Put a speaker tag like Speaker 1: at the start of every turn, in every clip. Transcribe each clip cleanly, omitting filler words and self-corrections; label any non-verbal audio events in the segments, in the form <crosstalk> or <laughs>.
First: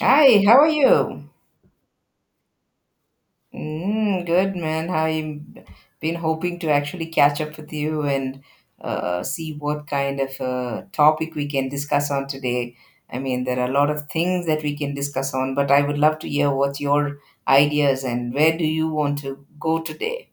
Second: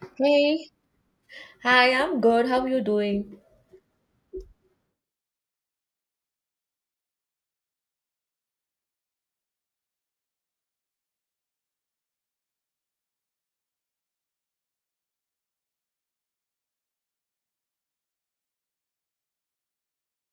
Speaker 1: Hi, how are
Speaker 2: Hey,
Speaker 1: you?
Speaker 2: hi, I'm good. How are you doing?
Speaker 1: Mm, good man. I've been hoping to actually catch up with you and see what kind of topic we can discuss on today. I mean, there are a lot of things that we can discuss on, but I would love to hear what's your ideas and where do you want to go today?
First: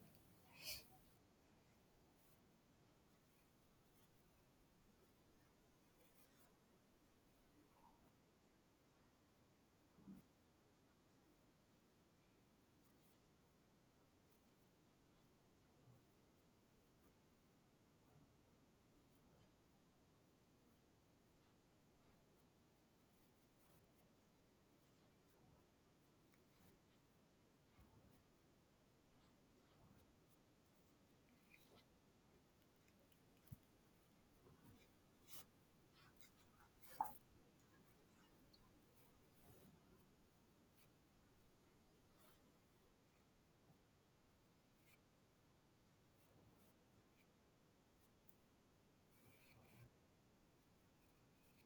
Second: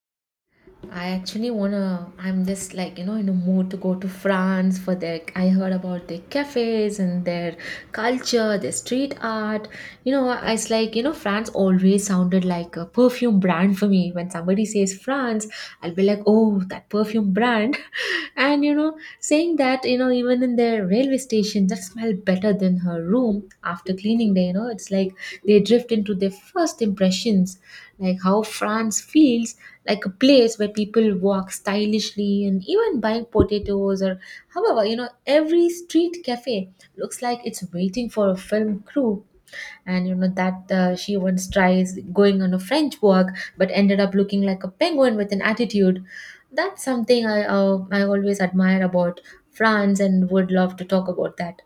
Speaker 2: I actually wanna. I'm just like, you know, in a mood to go to France for their. I heard about their cafes and their culture, their street art. You know, it's like, you know, France always sounded like a perfume brand for me. When somebody says France, I'll be like, oh, that perfume brand. <laughs> And you know, saying that, you know, even in their railway station, that smell better than her room after cleaning day. You know, it's like they drift into their first impressions, like how France feels like a place where people walk stylishly and even buying potatoes or however, you know, every street cafe looks like it's waiting for a film crew. And you know that she once tries going on a French walk but ended up looking like a penguin with an attitude. That's something I always admire about France and would love to talk about that.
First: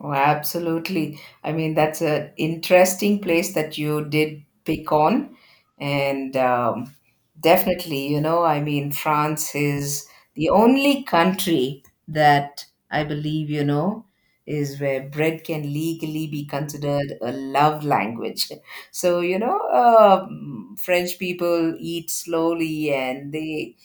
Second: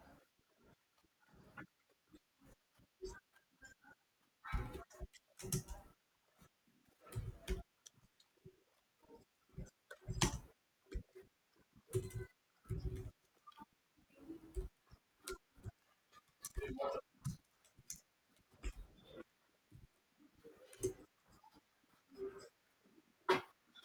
Speaker 1: Oh, absolutely. I mean, that's an interesting place that you did pick on. And definitely, you know, I mean, France is the only country that I believe, you know, is where bread can legally be considered a love language. <laughs> So, you know, French people eat slowly and they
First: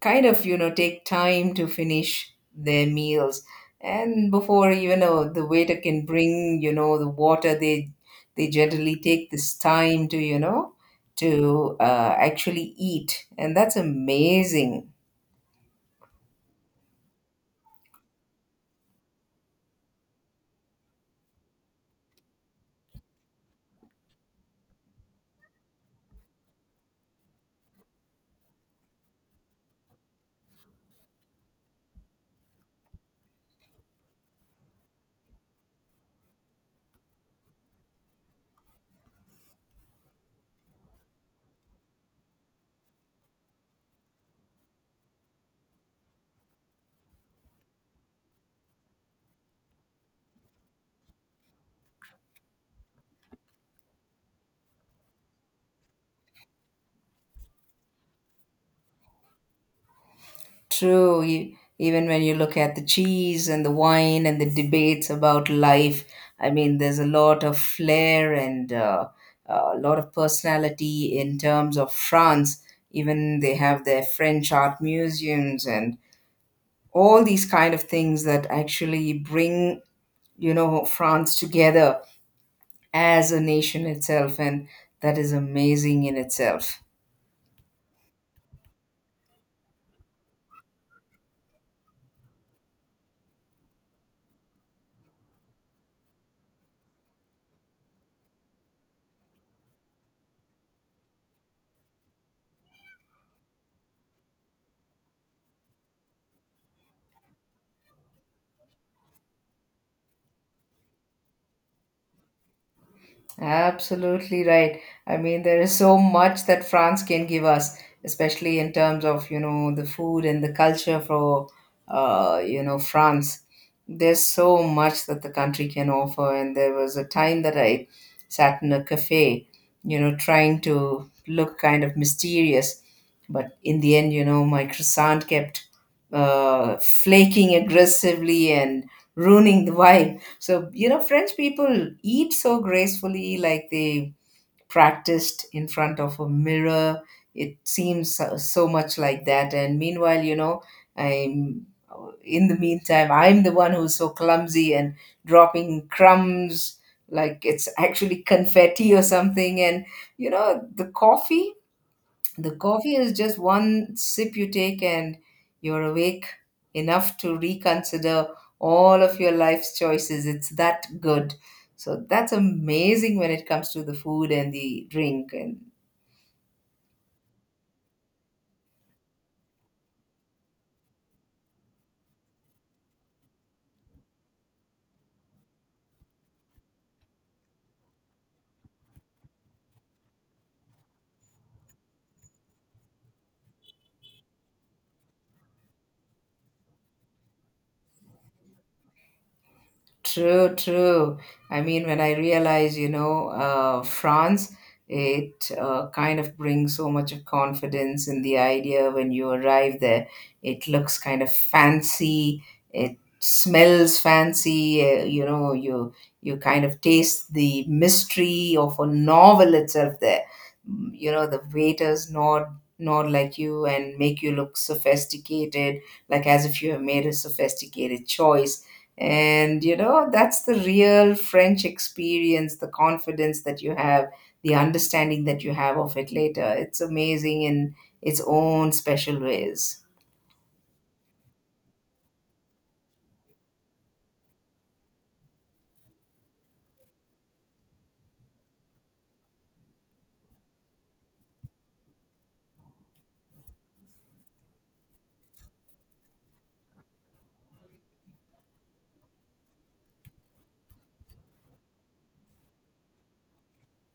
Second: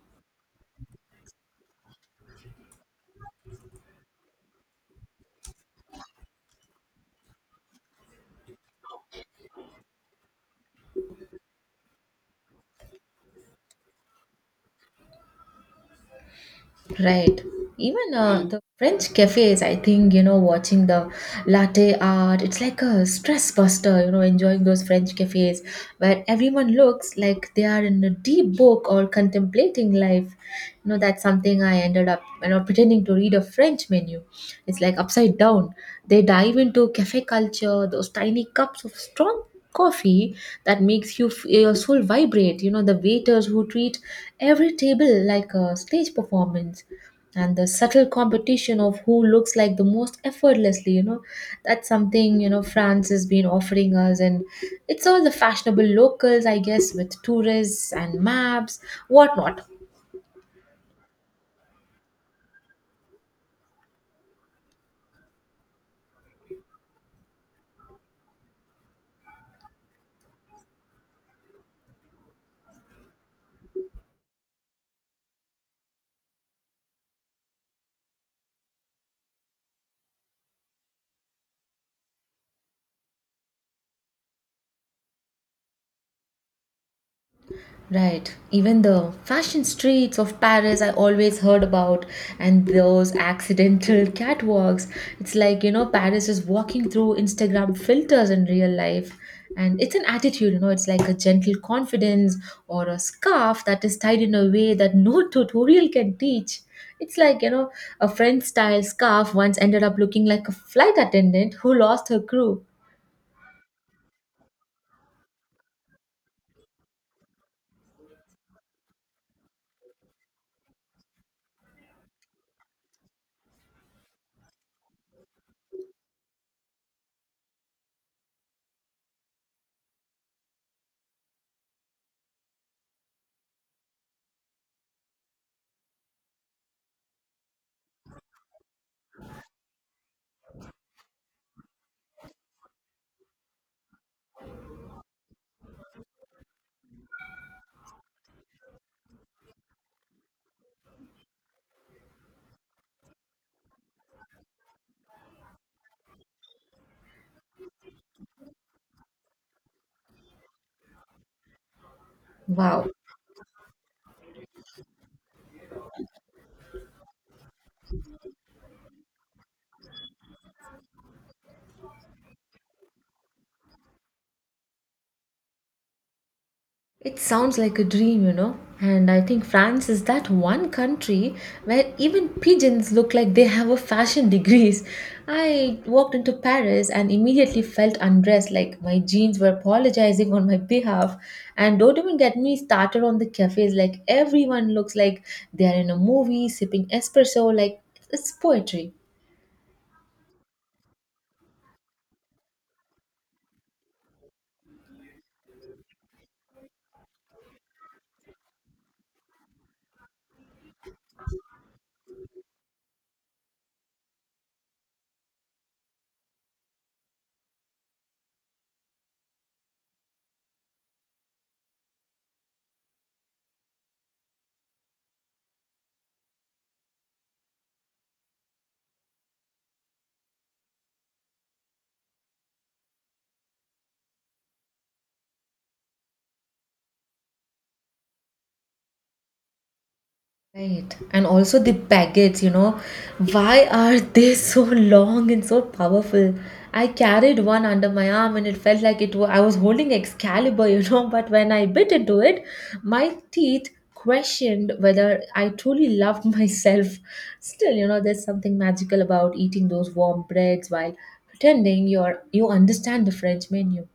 Speaker 1: kind of you know take time to finish their meals, and before you know the waiter can bring you know the water, they generally take this time to you know to actually eat, and that's amazing.
Speaker 2: Right. Even the French cafes, I think, you know, watching the latte art, it's like a stress buster, you know, enjoying those French cafes where everyone looks like they are in a deep book or contemplating life. You know, that's something I ended up, you know, pretending to read a French menu. It's like upside down. They dive into cafe culture, those tiny cups of strong coffee that makes you your soul vibrate, you know, the waiters who treat every table like a stage performance, and the subtle competition of who looks like the most effortlessly, you know, that's something, you know, France has been offering us, and it's all the fashionable locals, I guess, with tourists and maps, whatnot.
Speaker 1: True, even when you look at the cheese and the wine and the debates about life, I mean, there's a lot of flair and a lot of personality in terms of France. Even they have their French art museums and all these kind of things that actually bring, you know, France together as a nation itself. And that is amazing in itself.
Speaker 2: Right. Even the fashion streets of Paris, I always heard about, and those accidental <laughs> catwalks. It's like, you know, Paris is walking through Instagram filters in real life. And it's an attitude, you know, it's like a gentle confidence or a scarf that is tied in a way that no <laughs> tutorial can teach. It's like, you know, a French style scarf once ended up looking like a flight attendant who lost her crew.
Speaker 1: Absolutely right. I mean, there is so much that France can give us, especially in terms of, you know, the food and the culture for, you know, France. There's so much that the country can offer. And there was a time that I sat in a cafe, you know, trying to look kind of mysterious. But in the end, you know, my croissant kept flaking aggressively and ruining the vibe. So, you know, French people eat so gracefully, like they practiced in front of a mirror. It seems so, so much like that. And meanwhile, you know, I'm I'm the one who's so clumsy and dropping crumbs like it's actually <laughs> confetti or something. And, you know, the coffee the
Speaker 2: Wow.
Speaker 1: coffee is just one sip you take, and you're awake enough to reconsider all of your life's choices. It's that good. So that's amazing when it comes to the food and the drink. And
Speaker 2: It sounds like a dream, you know. And I think France is that one country where even pigeons look like they have a fashion <laughs> degrees. I walked into Paris and immediately felt undressed, like my jeans were apologizing on my behalf. And don't even get me started on the cafes, like everyone looks like they are in a movie, sipping espresso, like it's poetry.
Speaker 1: true, true. I mean, when I realize, you know, France, it kind of brings so much of confidence in the idea when you arrive there. It looks kind of fancy. It smells fancy. You know, you kind of taste the mystery of a novel itself there. You know, the waiters nod like you and make you look sophisticated, like as if you have made a sophisticated choice, and you know, that's the real French experience, the confidence that you have, the understanding that you have of it later. It's amazing in its own special ways.
Speaker 2: Right. And also the baguettes, you know, why are they so long and so powerful? I carried one under my arm and it felt like I was holding Excalibur, you know, <laughs> but when I bit into it, my teeth questioned whether I truly loved <laughs> myself. Still, you know, there's something magical about eating those warm breads while pretending you understand the French menu.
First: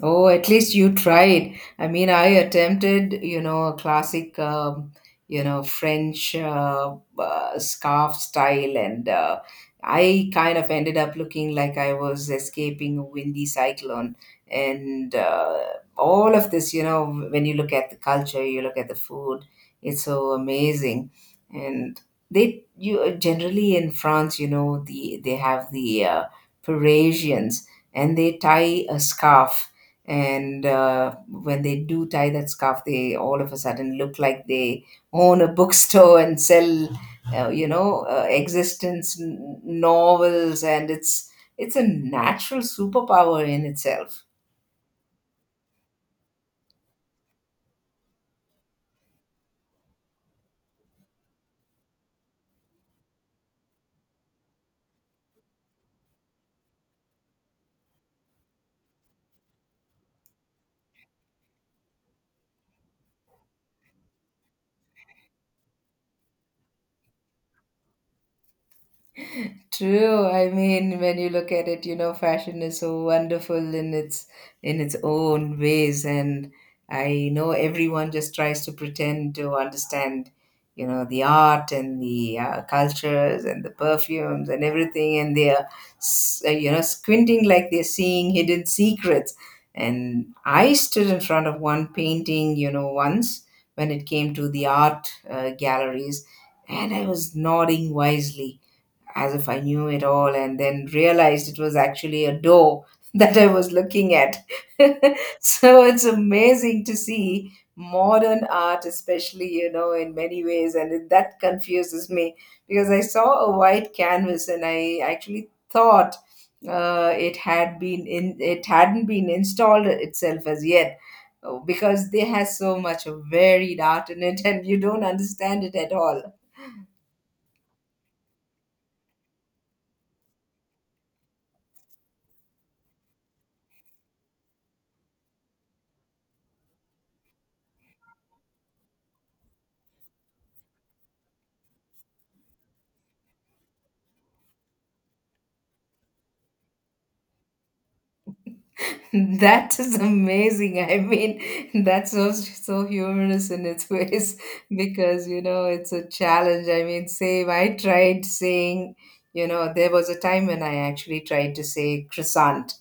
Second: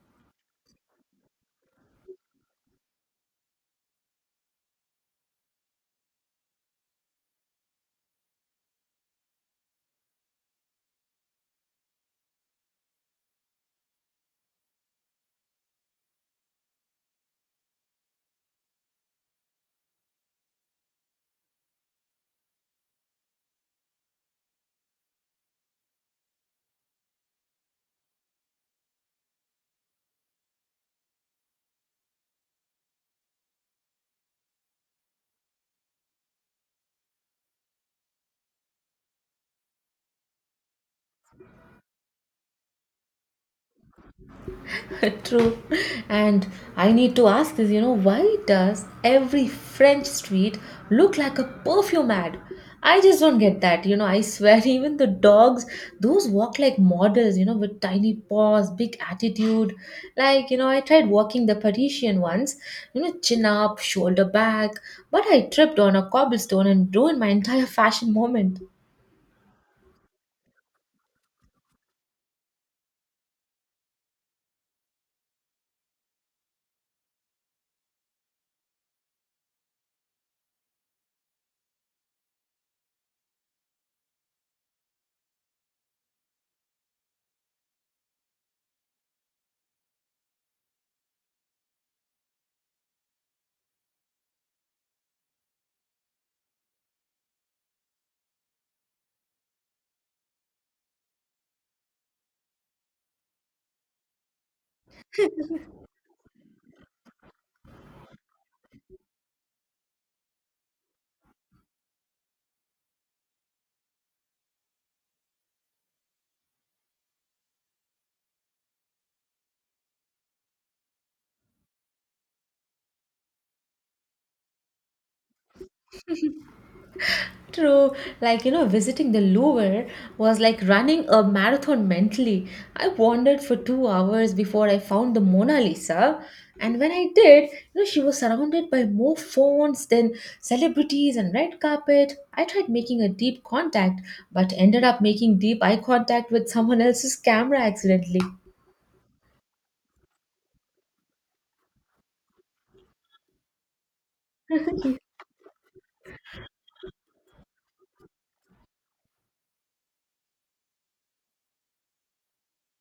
Speaker 1: Oh, at least you tried. I mean, I attempted, you know, a classic, you know, French scarf style, and I kind of ended up looking like I was escaping a windy cyclone. And all of this, you know, when you look at the culture, you look at the food, it's so amazing. And they, you generally in France, you know, they have the Parisians, and they tie a scarf, and when they do tie that scarf, they all of a sudden look like they own a bookstore and sell you know existence novels, and it's a natural superpower in itself.
Speaker 2: <laughs> True. And I need to ask this, you know, why does every French street look like a perfume ad? I just don't get that. You know, I swear, <laughs> even the dogs, those walk like models, you know, with tiny paws, big attitude. Like, you know, I tried walking the Parisian ones, you know, chin up, shoulder back, but I tripped on a cobblestone and ruined my entire fashion moment.
Speaker 1: True. I mean, when you look at it, you know, fashion is so wonderful in its own ways, and I know everyone just tries to pretend to understand, you know, the art and the cultures and the perfumes and everything, and they are, you know, squinting like they're seeing hidden secrets. And I stood in front of one painting, you know, once when it came to the art galleries, and I was nodding wisely as if I knew it all, and then realized it was actually a door <laughs> that I was looking at. <laughs> So it's amazing to see modern art, especially, you know, in many ways. And that confuses me because I saw a white canvas and I actually thought. It had been in it hadn't been installed itself as yet, because they has so much of varied art in it. <laughs> And you don't understand it at all.
Speaker 2: True, like, you know, visiting the Louvre was like running a marathon mentally. I wandered for 2 hours before I found the Mona Lisa, and when I did, you know, she was surrounded by more phones than celebrities and red carpet. I tried making a deep contact, but ended up making deep eye contact with someone else's camera accidentally.
Speaker 1: <laughs> That is amazing. I mean, that's so, so humorous in its ways. <laughs> Because you know it's a challenge. I mean, same. I tried saying, you know, there was a time when I actually tried to say croissant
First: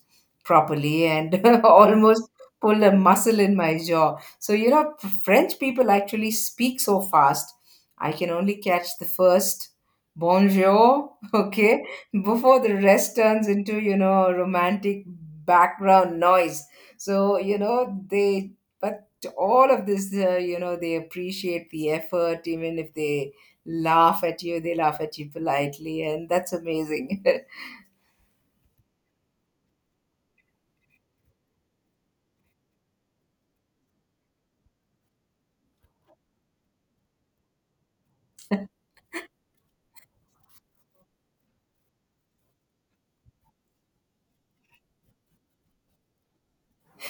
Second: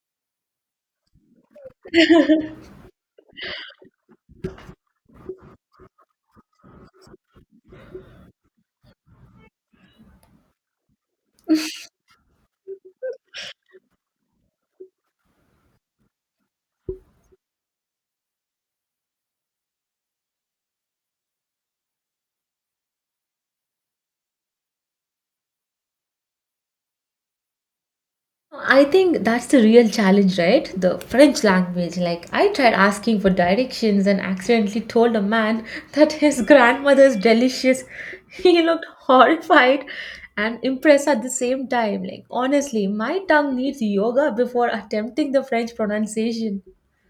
Speaker 1: properly and <laughs> almost pulled a muscle in my jaw. So you know, French people actually speak so fast. I can only catch the first bonjour, <laughs> okay, before the rest turns into you know romantic background noise. So you know they but all of this you know they appreciate the effort. Even if they laugh at you, they laugh at you politely, and that's amazing. <laughs>
Speaker 2: I think that's the real challenge, right? The French language. Like, I tried asking for directions and accidentally told a man <laughs> that his grandmother's delicious. <laughs> He looked horrified and impressed at the same time. Like, honestly, my tongue needs yoga before attempting the French pronunciation.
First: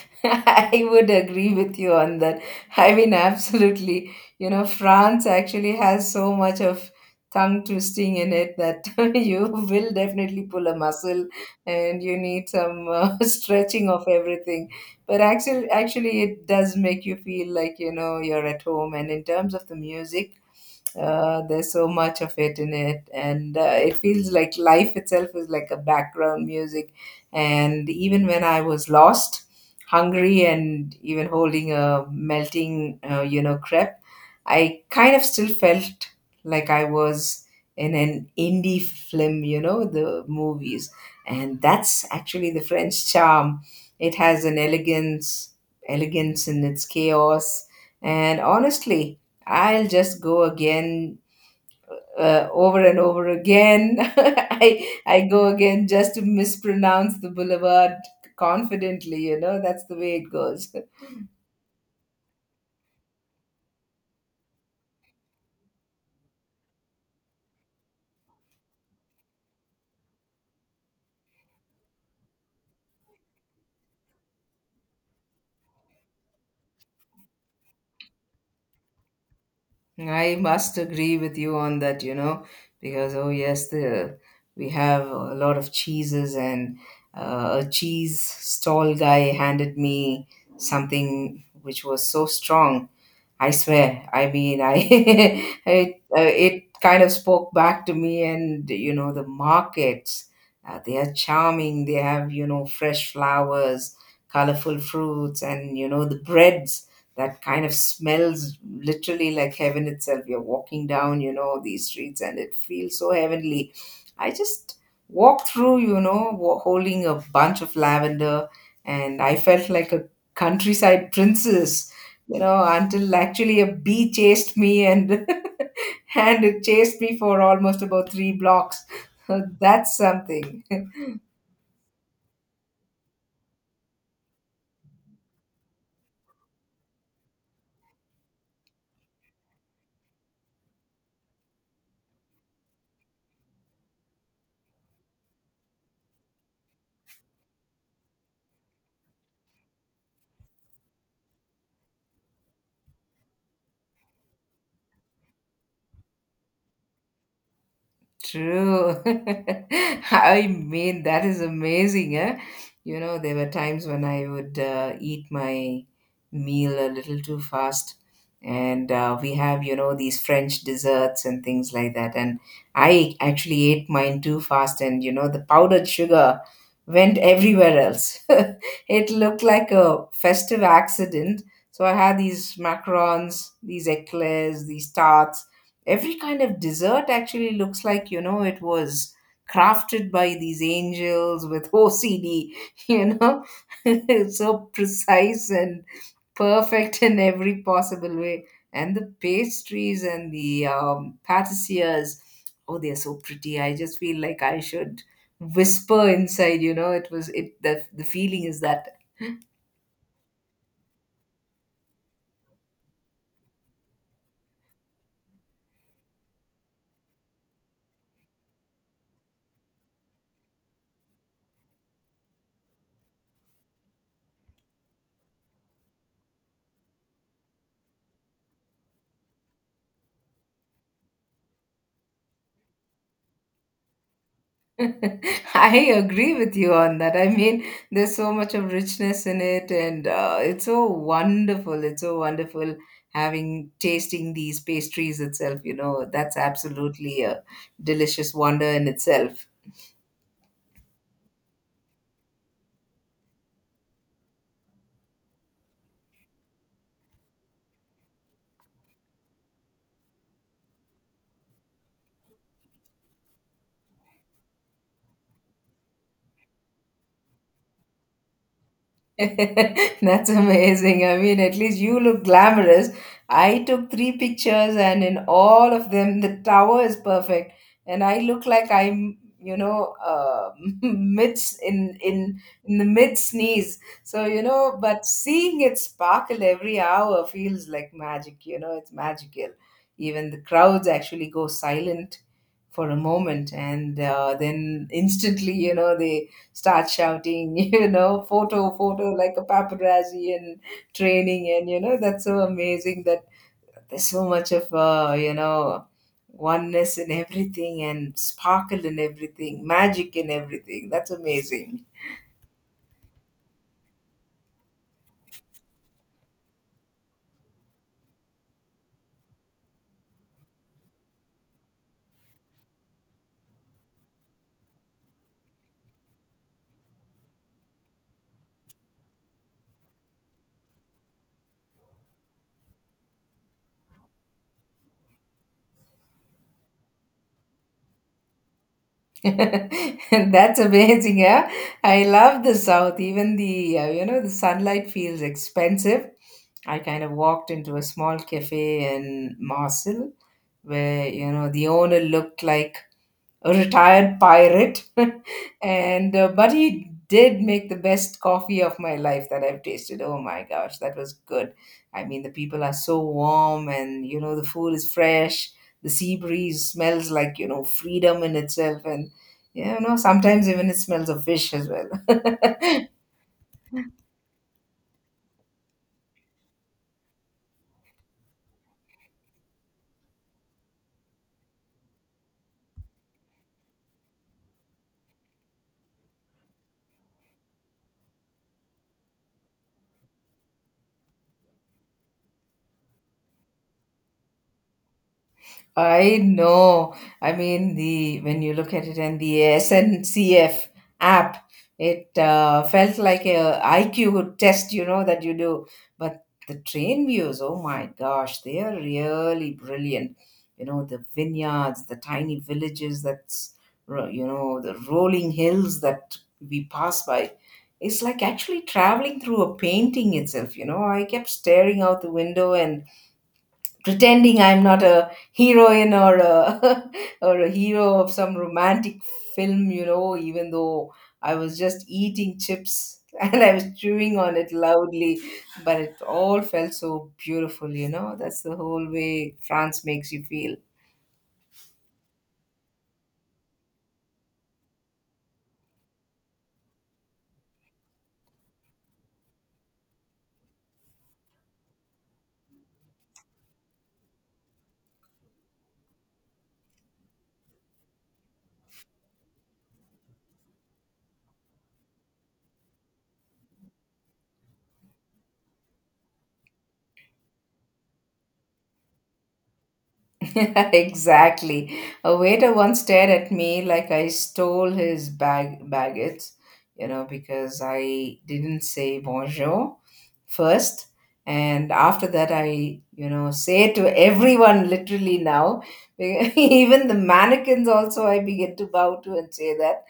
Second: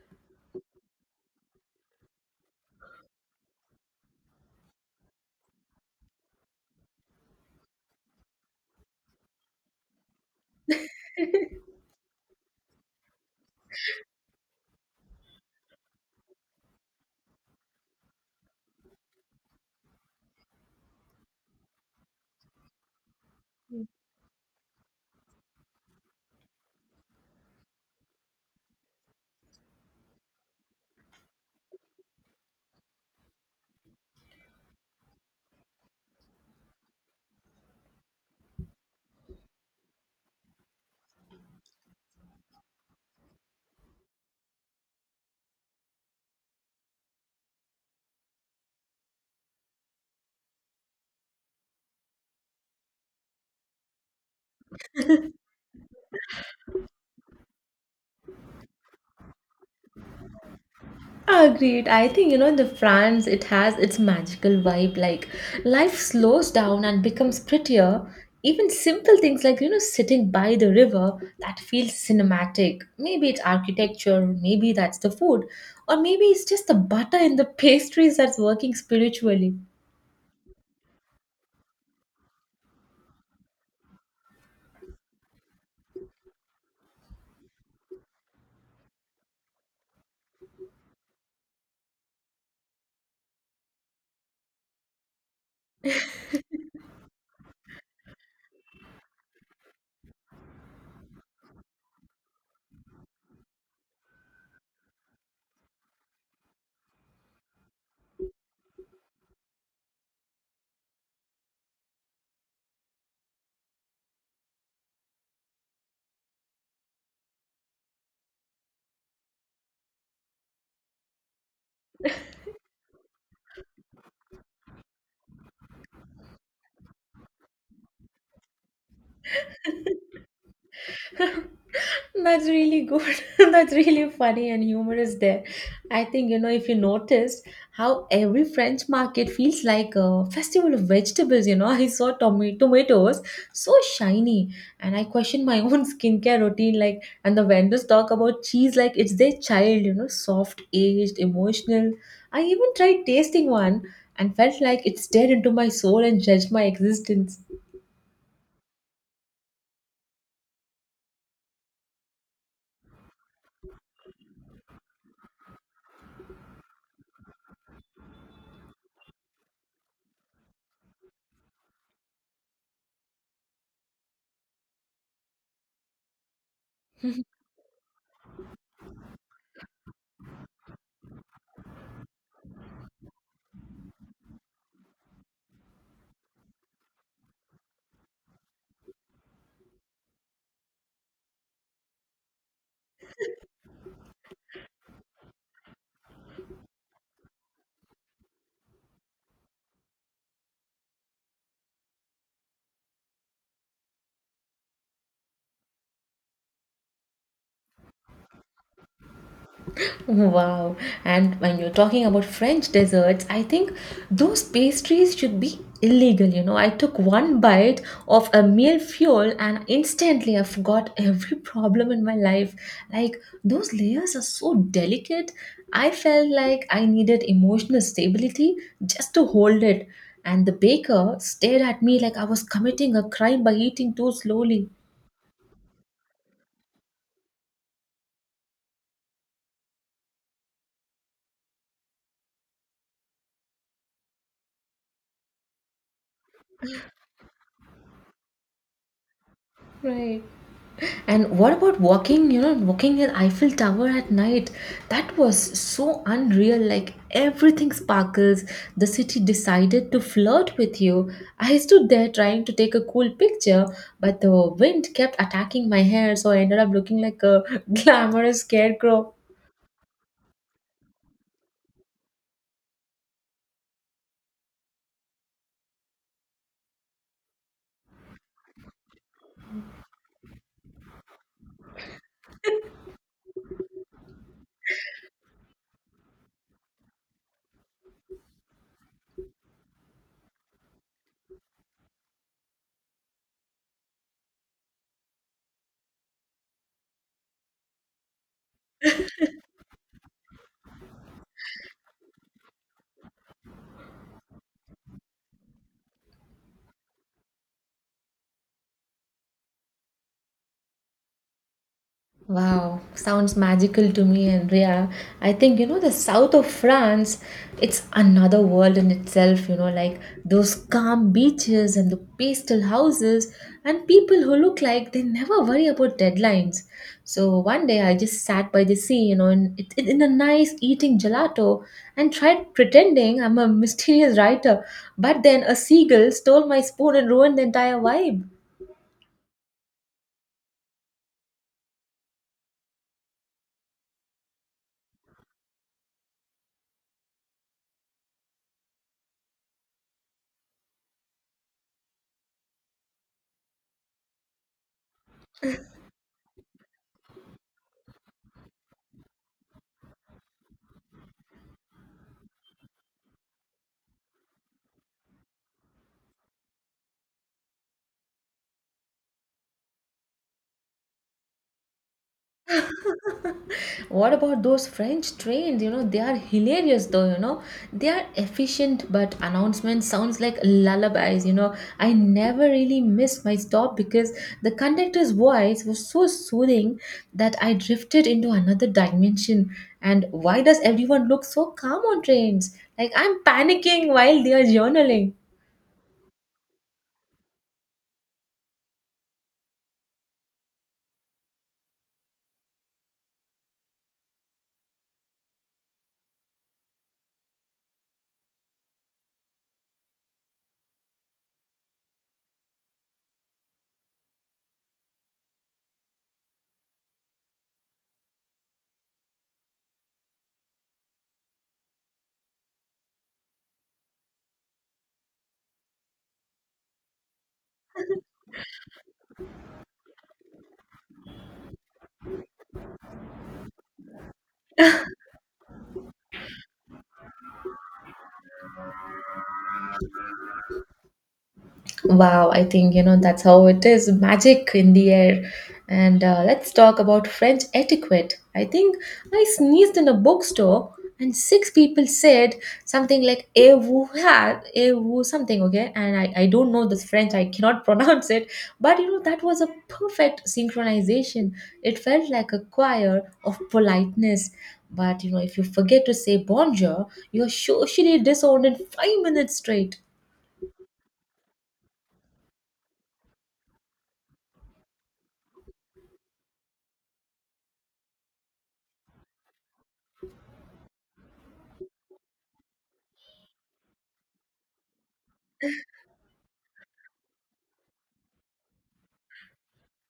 Speaker 1: <laughs> I would agree with you on that. I mean, absolutely. You know, France actually has so much of tongue twisting in it that <laughs> you will definitely pull a muscle and you need some <laughs> stretching of everything. But actually, it does make you feel like, you know, you're at home. And in terms of the music, there's so much of it in it, and it feels like life itself is like a background music. And even when I was lost, hungry, and even holding a melting, you know, crepe, I kind of still felt like I was in an indie film, you know, the movies. And that's actually the French charm. It has an elegance in its chaos. And honestly, I'll just go again over and over again. <laughs> I go again just to mispronounce the boulevard confidently. You know that's the way it goes.
Speaker 2: Agreed. I think, you know, the France, it has its magical vibe, like life slows down and becomes prettier. Even simple things, like, you know, sitting by the river, that feels cinematic. Maybe it's architecture, maybe that's the food, or maybe it's just the butter in the <laughs> pastries that's working spiritually.
Speaker 1: <laughs> I must agree with you on that. You know, because oh yes, the we have a lot of cheeses, and a cheese stall guy handed me something which was so strong, I swear. I mean, I <laughs> it kind of spoke back to me, and you know the markets. They are charming. They have you know fresh flowers, colorful fruits, and you know the breads that kind of smells literally like heaven itself. You're walking down you know these streets, and it feels so heavenly. I just walked through you know holding a bunch of lavender, and I felt like a countryside <laughs> princess, you know, until actually a bee chased me and <laughs> and it chased me for almost about 3 blocks. <laughs> So that's something.
Speaker 2: <laughs> That's really good. <laughs> That's really funny and humorous there. I think, you know, if you noticed how every French market feels like a festival of vegetables, you know, <laughs> I saw tomatoes so shiny and I questioned my own <laughs> skincare routine. Like, and the vendors talk about cheese like it's their child, you know, soft, aged, emotional. I even tried tasting one and felt like it stared into my soul and judged my existence.
Speaker 1: True. <laughs> I mean, that is amazing, eh? You know, there were times when I would eat my meal a little too fast. And we have, you know, these French desserts and things like that. And I actually ate mine too fast, and, you know, the powdered sugar went everywhere else. <laughs> It looked like a festive accident. So I had these macarons, these eclairs, these tarts, every kind of dessert actually looks like you know it was crafted by these angels with <laughs> OCD. You know, <laughs> it's so precise and perfect in every possible way. And the pastries and the patissiers, oh, they're so pretty. I just feel like I should whisper inside. You know it was it the feeling is that.
Speaker 2: Wow. And when you're talking about French desserts, I think those pastries should be illegal. You know, I took one bite of a meal fuel and instantly I forgot every problem in my life. Like, those layers are so delicate. I felt like I needed emotional stability just to hold it. And the baker stared at me like I was committing a crime by eating too slowly.
Speaker 1: <laughs> I agree with you on that. I mean, there's so much of richness in it, and it's so wonderful. It's so wonderful having tasting these pastries itself. You know, that's absolutely a delicious wonder in itself.
Speaker 2: Right. And what about walking, you know, walking in Eiffel Tower at night? That was so unreal. Like everything sparkles. The city decided to flirt with you. I stood there trying to take a cool picture, but the wind kept attacking my hair, so I ended up looking like a <laughs> glamorous scarecrow.
Speaker 1: <laughs> That's amazing. I mean, at least you look glamorous. I took three pictures, and in all of them, the tower is perfect, and I look like I'm, you know, <laughs> mid in the mid sneeze. So you know, but seeing it sparkle every hour feels like magic. You know, it's magical. Even the crowds actually go silent for a moment, and then instantly, you know, they start shouting, <laughs> you know, photo, photo, like a paparazzi and training. And, you know, that's so amazing, that there's so much of, you know, oneness in everything and sparkle in everything, magic in everything. That's amazing.
Speaker 2: Wow, sounds magical to me, Andrea. I think, you know, the south of France, it's another world in itself, you know, like those calm beaches and the pastel houses and people who look like they never worry about deadlines. So one day I just sat by the sea, you know, and in a nice eating gelato and tried pretending I'm a mysterious writer. But then a seagull stole my spoon and ruined the entire vibe.
Speaker 1: <laughs> That's amazing, yeah. I love the South. Even the you know the sunlight feels expensive. I kind of walked into a small cafe in Marseille where you know the owner looked like a retired pirate, <laughs> and but he did make the best coffee of my life that I've tasted. Oh my gosh, that was good. I mean, the people are so warm, and you know the food is fresh. The sea breeze smells like, you know, freedom in itself, and yeah, you know, sometimes even it smells of fish as well. <laughs>
Speaker 2: What about those French trains? You know, they are hilarious though, you know. They are efficient, but announcement sounds like lullabies, you know. I never really missed my stop because the conductor's voice was so soothing that I drifted into another dimension. And why does everyone look so calm on trains? Like I'm panicking while they are journaling.
Speaker 1: I know. I mean, the when you look at it and the SNCF app, it felt like a IQ test, you know, that you do. But the train views, oh my gosh, they are really brilliant. You know, the vineyards, the tiny villages you know, the rolling hills that we pass by. It's like actually traveling through a painting itself, you know. I kept staring out the window and pretending I'm not a heroine or a <laughs> or a hero of some romantic film, you know, even though I was just eating chips <laughs> and I was chewing on it loudly, but it all felt so beautiful, you know. That's the whole way France makes you feel.
Speaker 2: Wow, I think you know that's how it is, magic in the air. And let's talk about French etiquette. I think I sneezed in a bookstore and 6 people said something like "eh vous ha eh vous" something, okay, and I don't know this French, I cannot <laughs> pronounce it, but you know that was a perfect synchronization, it felt like a choir of politeness, but you know if you forget to say bonjour you're socially disowned in 5 minutes straight.
Speaker 1: <laughs> Exactly. A waiter once stared at me like I stole his baggage, you know, because I didn't say bonjour first. And after that, I, you know, say it to everyone literally now. <laughs> Even the mannequins, also, I begin to bow to and say that.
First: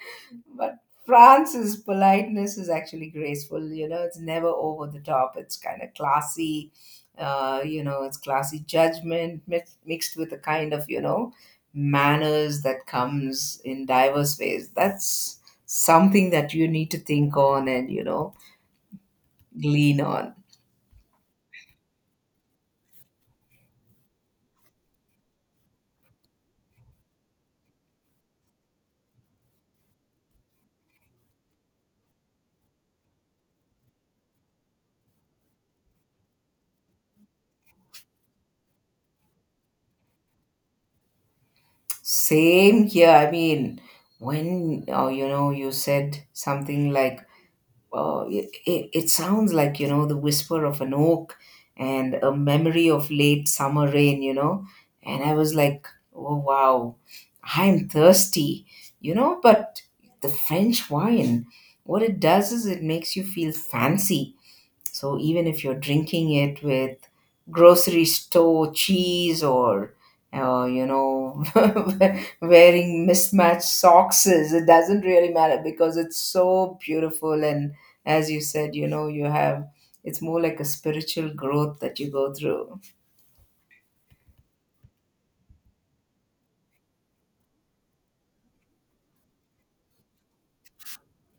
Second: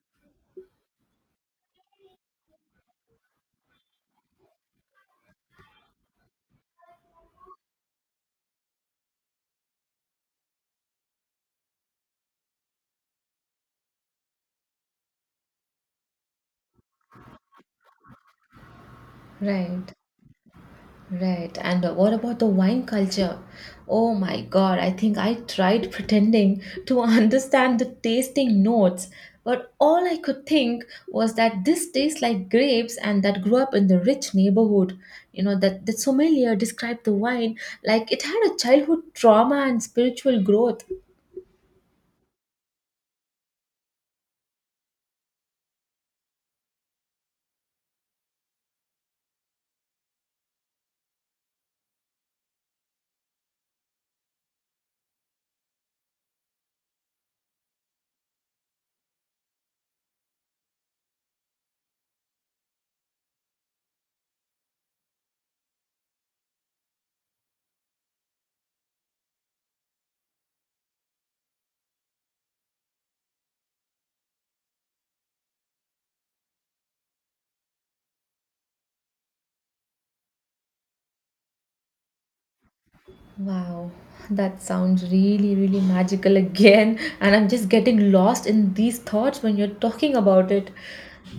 Speaker 1: But France's politeness is actually graceful. You know, it's never over the top. It's kind of classy. You know, it's classy judgment mixed with a kind of, you know, manners that comes in diverse ways. That's something that you need to think on and, you know,
Speaker 2: Right.
Speaker 1: glean on.
Speaker 2: Right. And what about the wine culture? Oh my God, I think I tried pretending to <laughs> understand the tasting notes, but all I could think was that this tastes like grapes and that grew up in the rich neighborhood. You know, that the sommelier described the wine like it had a childhood trauma and spiritual growth.
Speaker 1: Same here. I mean, when you know, you said something like, it sounds like, you know, the whisper of an oak and a memory of late summer rain, you know, and I was like, oh, wow, I'm thirsty, you know. But the French wine, what it does is it makes you feel fancy, so even if you're drinking it with grocery store cheese or, you know, <laughs> wearing mismatched socks, it doesn't really matter because it's so beautiful. And as you said, you know, you have, it's more like a spiritual growth that you go through.
Speaker 2: Wow, that sounds really, really magical again. <laughs> And I'm just getting lost in these thoughts when you're talking about it.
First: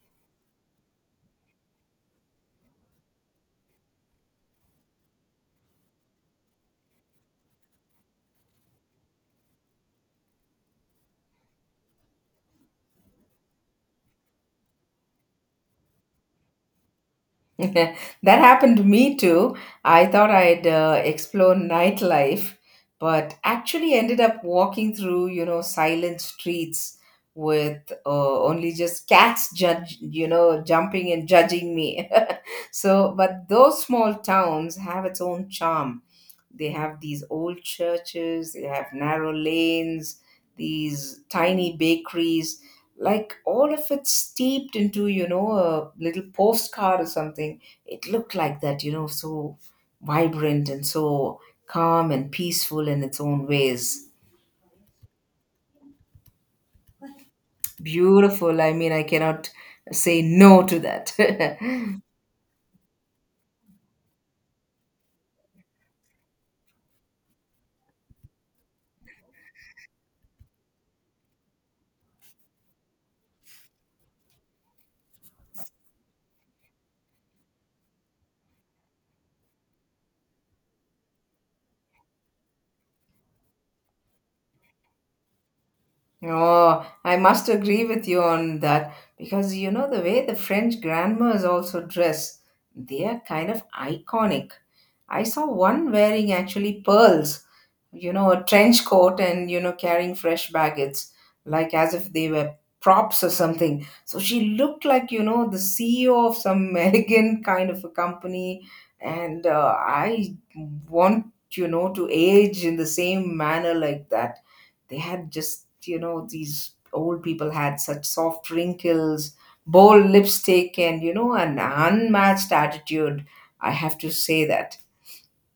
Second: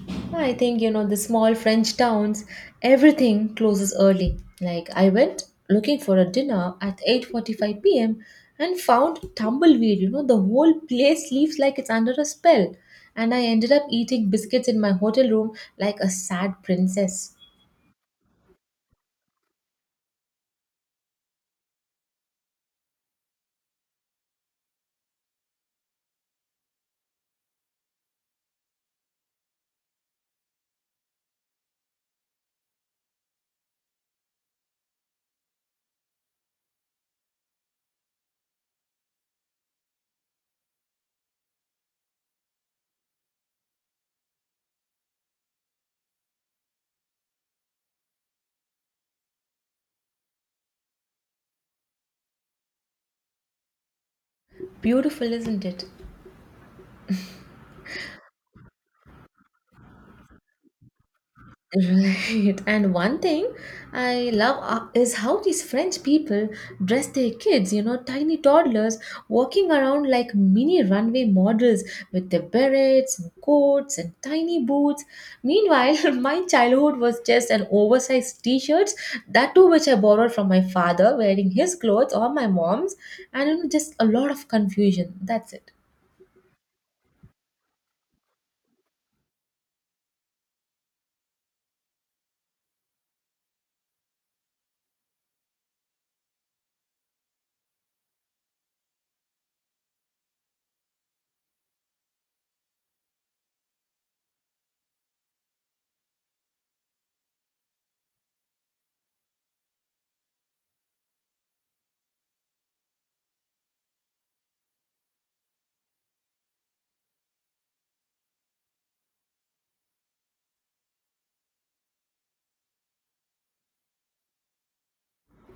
Speaker 2: Yeah, I think, you know, the small French towns, everything closes early. Like I went looking for a dinner at 8:45 p.m. and found tumbleweed, you know, the whole place leaves like it's under a spell. And I ended up eating biscuits in my hotel room like a sad princess.
Speaker 1: <laughs> That happened to me too. I thought I'd explore nightlife, but actually ended up walking through, you know, silent streets with, only just cats judge, you know, jumping and judging me. <laughs> So, but those small towns have its own charm. They have these old churches, they have narrow lanes, these tiny bakeries. Like all of it steeped into, you know, a little postcard or something. It looked like that, you know, so vibrant and so calm and peaceful in its own ways.
Speaker 2: Beautiful, isn't it?
Speaker 1: Beautiful. I mean, I cannot say no to that. <laughs>
Speaker 2: Right. And one thing I love is how these French people dress their kids, you know, tiny toddlers walking around like mini runway models with their berets and coats and tiny boots. Meanwhile, <laughs> my childhood was just an oversized t-shirts, that too which I borrowed from my father wearing his clothes or my mom's, and you know, just a lot of confusion. That's it.
Speaker 1: Oh, I must agree with you on that, because you know the way the French grandmas also dress, they are kind of iconic. I saw one wearing actually pearls, you know, a trench coat, and, you know, carrying fresh baggage, like as if they were props or something. So she looked like, you know, the CEO of some <laughs> elegant kind of a company. And I want, you know, to age in the same manner like that. They had just, you know, these old people had such soft wrinkles, bold lipstick, and, you know, an unmatched attitude. I have to say that.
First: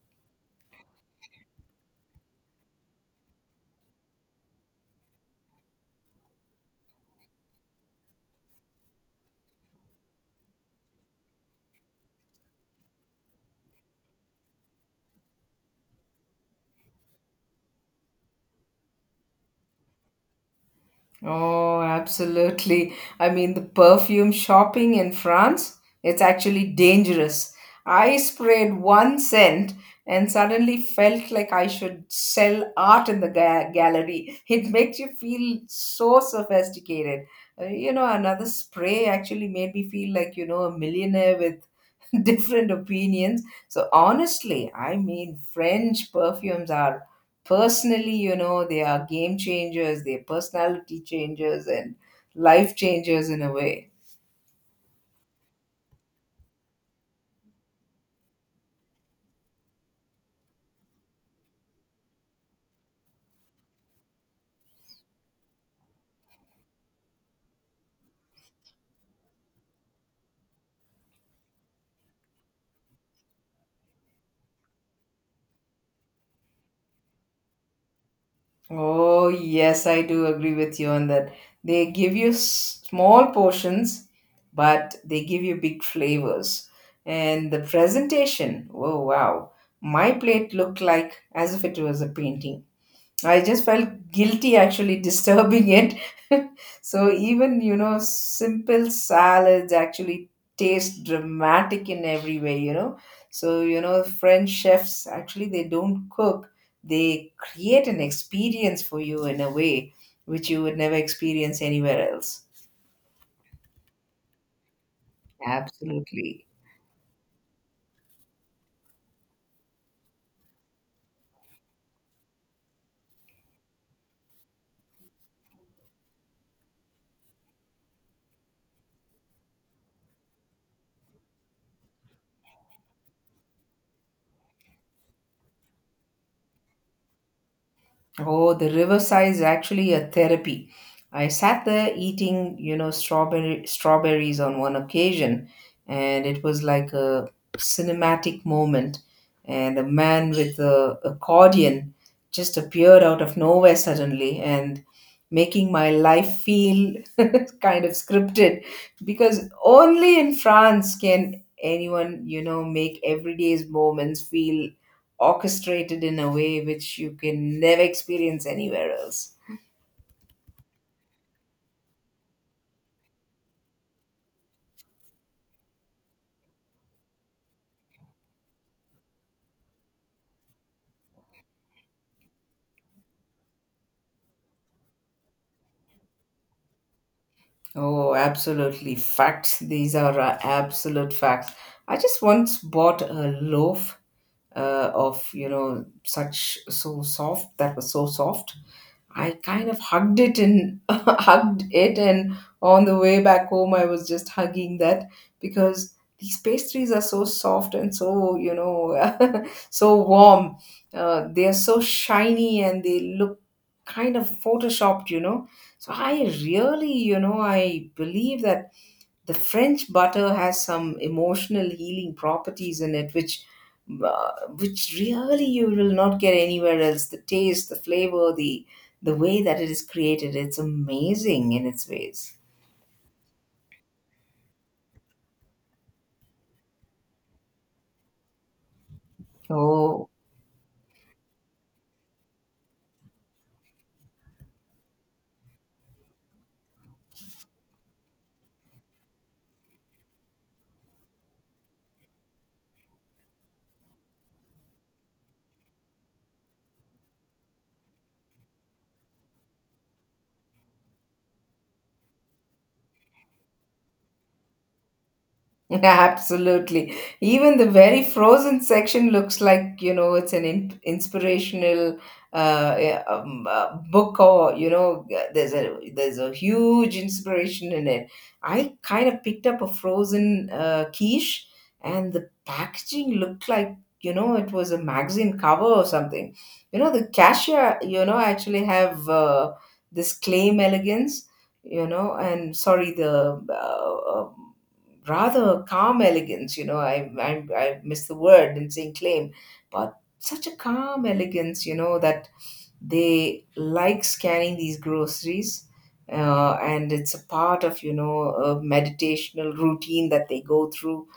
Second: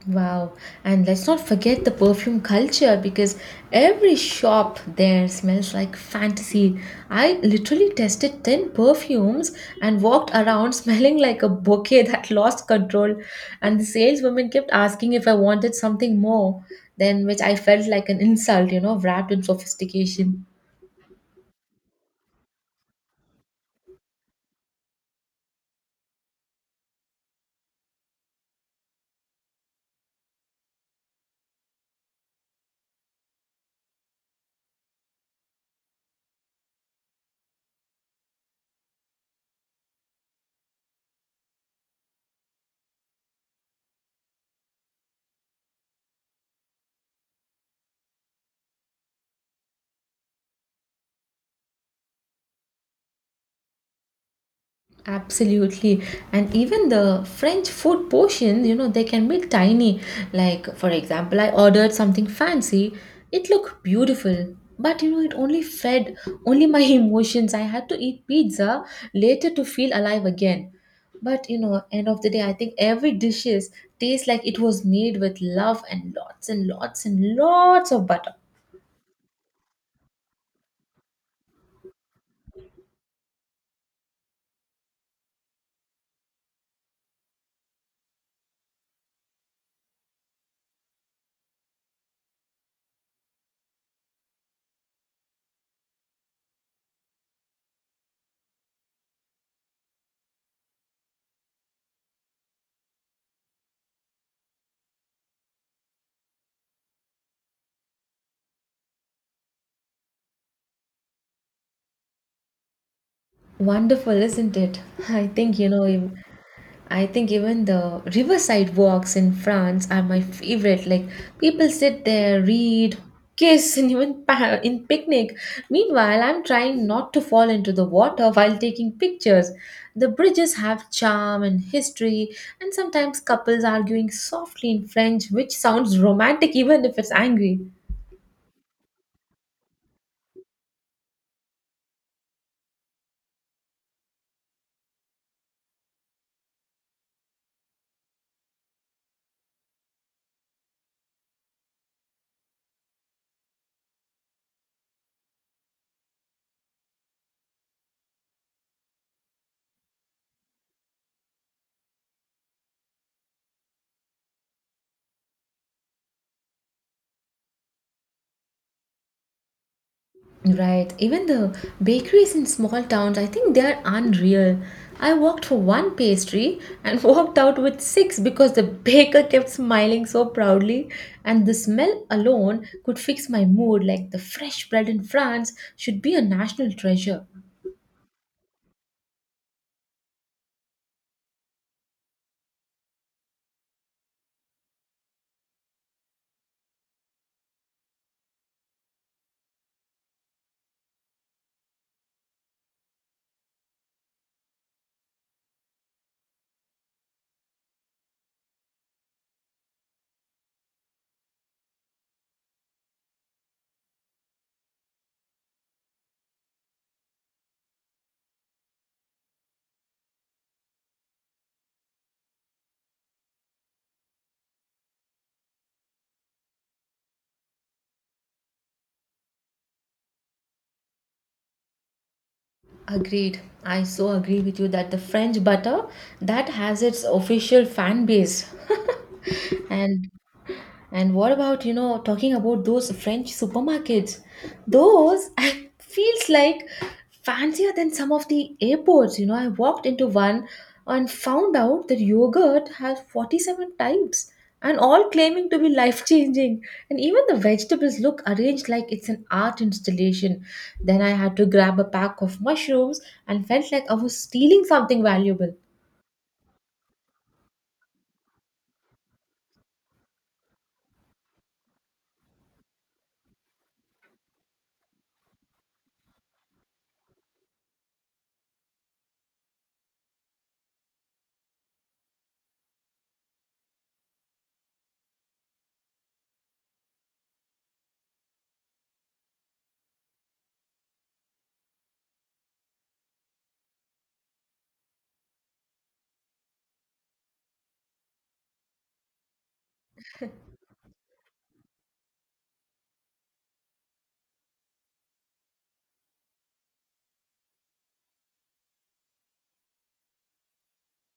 Speaker 2: Wow, and let's not forget the perfume culture because every shop there smells like fantasy. I literally tested 10 perfumes and walked around <laughs> smelling like a bouquet that lost control. And the saleswoman kept asking if I wanted something more, then which I felt like an insult, you know, wrapped in sophistication.
Speaker 1: Oh, absolutely. I mean, the perfume shopping in France, it's actually dangerous. I sprayed one scent and suddenly felt like I should sell art in the gallery. It makes you feel so sophisticated. You know, another spray actually made me feel like, you know, a millionaire with <laughs> different opinions. So, honestly, I mean, French perfumes are personally, you know, they are game changers, they're personality changers, and life changers in a way.
Speaker 2: Absolutely. And even the French food portions, you know, they can be tiny. Like, for example, I ordered something fancy. It looked beautiful, but you know, it only fed only my <laughs> emotions. I had to eat pizza later to feel alive again. But you know, end of the day, I think every dishes tastes like it was made with love and lots and lots and lots of butter.
Speaker 1: Oh, yes, I do agree with you on that. They give you small portions, but they give you big flavors. And the presentation, oh, wow. My plate looked like as if it was a painting. I just felt guilty actually <laughs> disturbing it. So even, you know, simple salads actually taste dramatic in every way, you know. So, you know, French chefs actually, they don't cook, they create an experience for you in a way which you would never experience anywhere else.
Speaker 2: Wonderful, isn't it? <laughs> I think you know.
Speaker 1: Absolutely.
Speaker 2: I think even the riverside walks in France are my favorite. Like people sit there, read, kiss, and even in picnic. Meanwhile, I'm trying not to fall into the water while taking pictures. The bridges have charm and history, and sometimes couples arguing softly in French, which sounds romantic even if it's angry.
Speaker 1: Oh, the riverside is actually a therapy. I sat there eating, you know, strawberry strawberries on one occasion, and it was like a cinematic moment. And a man with a accordion just appeared out of nowhere suddenly and making my life feel <laughs> kind of scripted, because only in France can anyone, you know, make everyday's moments feel orchestrated in a way which you can never experience anywhere else.
Speaker 2: Right. Even the bakeries in small towns, I think they are unreal. I walked for one pastry and <laughs> walked out with six because the baker kept smiling so proudly. And the smell alone could fix my mood, like the fresh bread in France should be a national treasure.
Speaker 1: Oh, absolutely. Facts. These are absolute facts. I just once bought a loaf of, you know, such so soft, that was so soft. I kind of hugged it, and <laughs> hugged it, and on the way back home, I was just hugging that, because these pastries are so soft and so, you know, <laughs> so warm. They are so shiny and they look kind of photoshopped, you know. So I really, you know, I believe that the French butter has some emotional healing properties in it, which, uh, which really you will not get anywhere else. The taste, the flavor, the way that it is created, it's amazing in its ways.
Speaker 2: Agreed. I so agree with you that the French butter that has its official fan base. <laughs>
Speaker 1: Oh,
Speaker 2: and And what about, you know, talking about those French supermarkets? Those <laughs> I feels like fancier than some of the airports. You know, I walked into one and found out that yogurt has 47 types and all claiming to be life changing. And even the vegetables look arranged like it's an art installation. Then I had to grab a pack of mushrooms and felt like I was stealing something valuable.
Speaker 1: <laughs> absolutely. Even the very frozen section looks like, you know, it's an in inspirational yeah, book, or, you know, there's a huge inspiration in it. I kind of picked up a frozen quiche, and the packaging looked like, you know, it was a magazine cover or something. You know, the cashier, you know, actually have, this claim elegance, you know, and sorry, the rather calm elegance. You know, I miss the word in saying claim, but such a calm elegance. You know that they like scanning these groceries, and it's a part of, you know, a meditational routine that they go through.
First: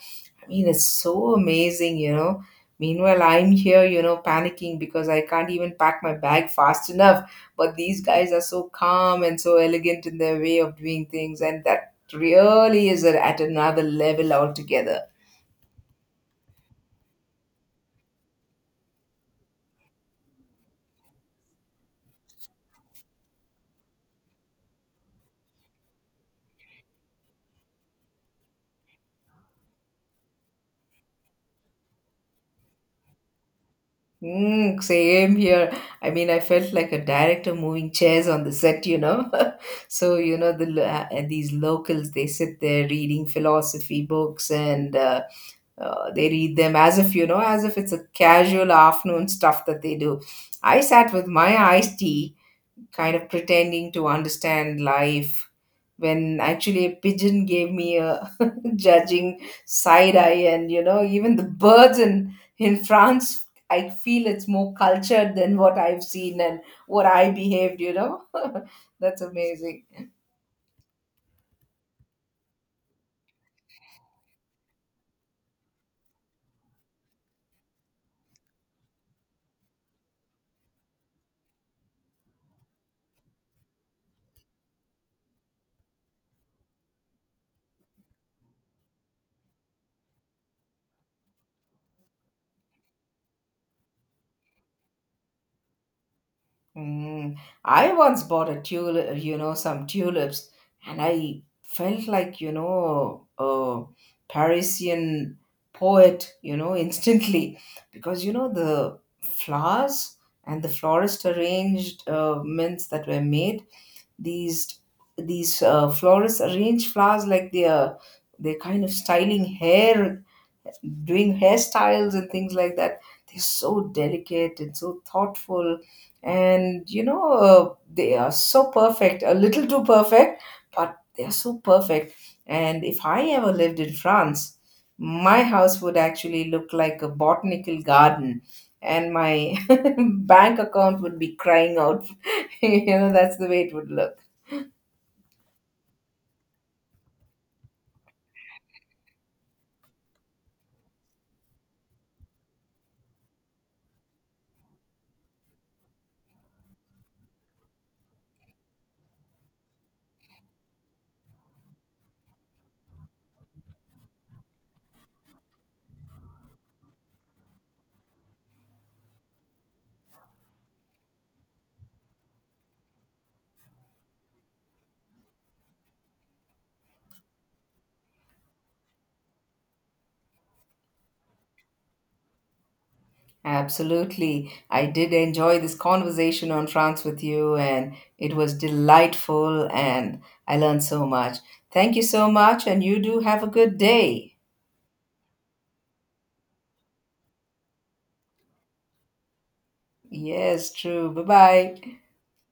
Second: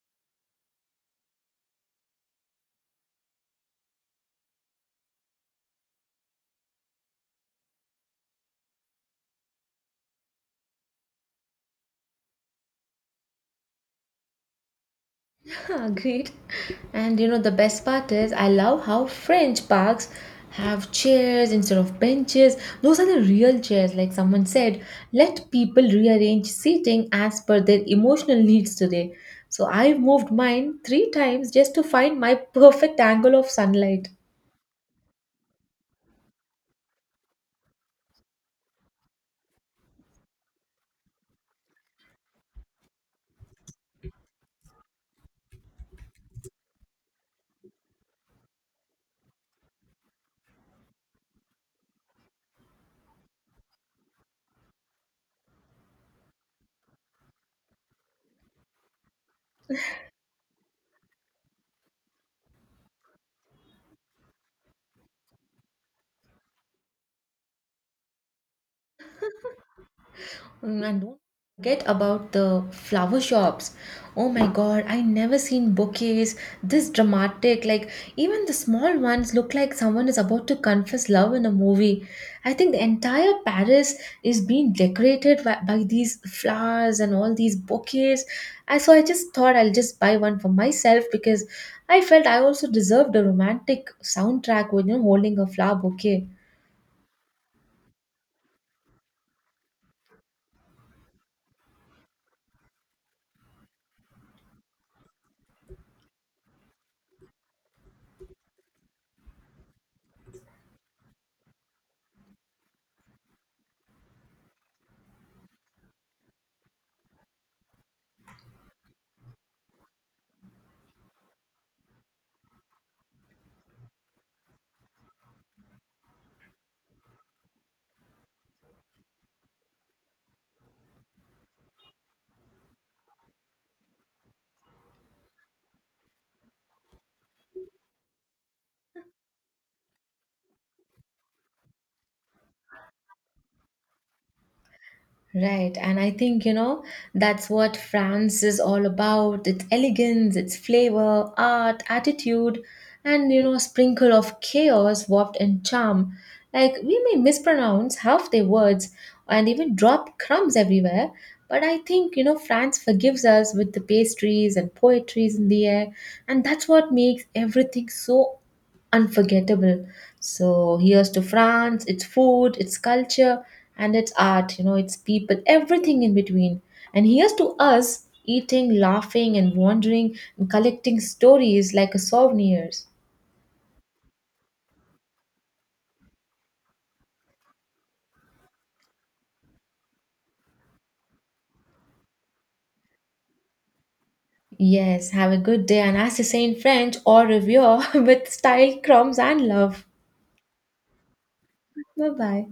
Speaker 1: I mean, it's so amazing, you know. Meanwhile, I'm here, you know, panicking because I can't even pack my bag fast enough. But these guys are so calm and so elegant in their way of doing things, and that really is at another level altogether.
Speaker 2: <laughs> Agreed. And you know, the best part is I love how French parks have chairs instead of benches. Those are the real chairs, like someone said. Let people rearrange seating as per their emotional needs today. So I moved mine 3 times just to find my perfect angle of sunlight.
Speaker 1: Mm, same here. I mean, I felt like a director moving chairs on the set, you know. <laughs> So, you know, these locals, they sit there reading philosophy books and. They read them as if, you know, as if it's a casual afternoon stuff that they do. I sat with my iced tea, kind of pretending to understand life, when actually a pigeon gave me a <laughs> judging side eye. And, you know, even the birds in France, I feel it's more cultured than what I've seen and what I behaved, you know. <laughs> That's amazing.
Speaker 2: Mm, and don't forget about the flower shops. Oh my god, I never seen bouquets this dramatic. Like even the small ones look like someone is about to confess love in a movie. I think the entire Paris is being decorated by these flowers and all these bouquets. I so I just thought I'll just buy one for myself because I felt I also deserved a romantic soundtrack with, you know, holding a flower bouquet.
Speaker 1: Mm, I once bought a tulip, you know, some tulips, and I felt like, you know, a Parisian poet, you know, <laughs> instantly, because, you know, the flowers and the florist arranged, mints that were made, these these florists arrange flowers like they are, they're kind of styling hair, doing hairstyles and things like that. They're so delicate and so thoughtful, and you know, they are so perfect, a little too perfect, but they're so perfect. And if I ever lived in France, my house would actually look like a botanical garden, and my <laughs> bank account would be crying out. <laughs> You know, that's the way it would look.
Speaker 2: Right, and I think you know that's what France is all about. Its elegance, its flavor, art, attitude, and you know, sprinkle of chaos warped in charm. Like we may mispronounce half their words and even drop crumbs everywhere, but I think you know France forgives us with the pastries and poetries in the air, and that's what makes everything so unforgettable. So here's to France, its food, its culture, and its art, you know, its people, everything in between. And here's to us eating, laughing, and wandering and collecting stories like a souvenirs.
Speaker 1: Absolutely. I did enjoy this conversation on France with you, and it was delightful, and I learned so much. Thank you so much, and you do have a good day.
Speaker 2: Yes, have a good day, and as they say in French, au revoir <laughs> with style, crumbs, and love.
Speaker 1: Yes, true. Bye bye.
Speaker 2: Bye bye.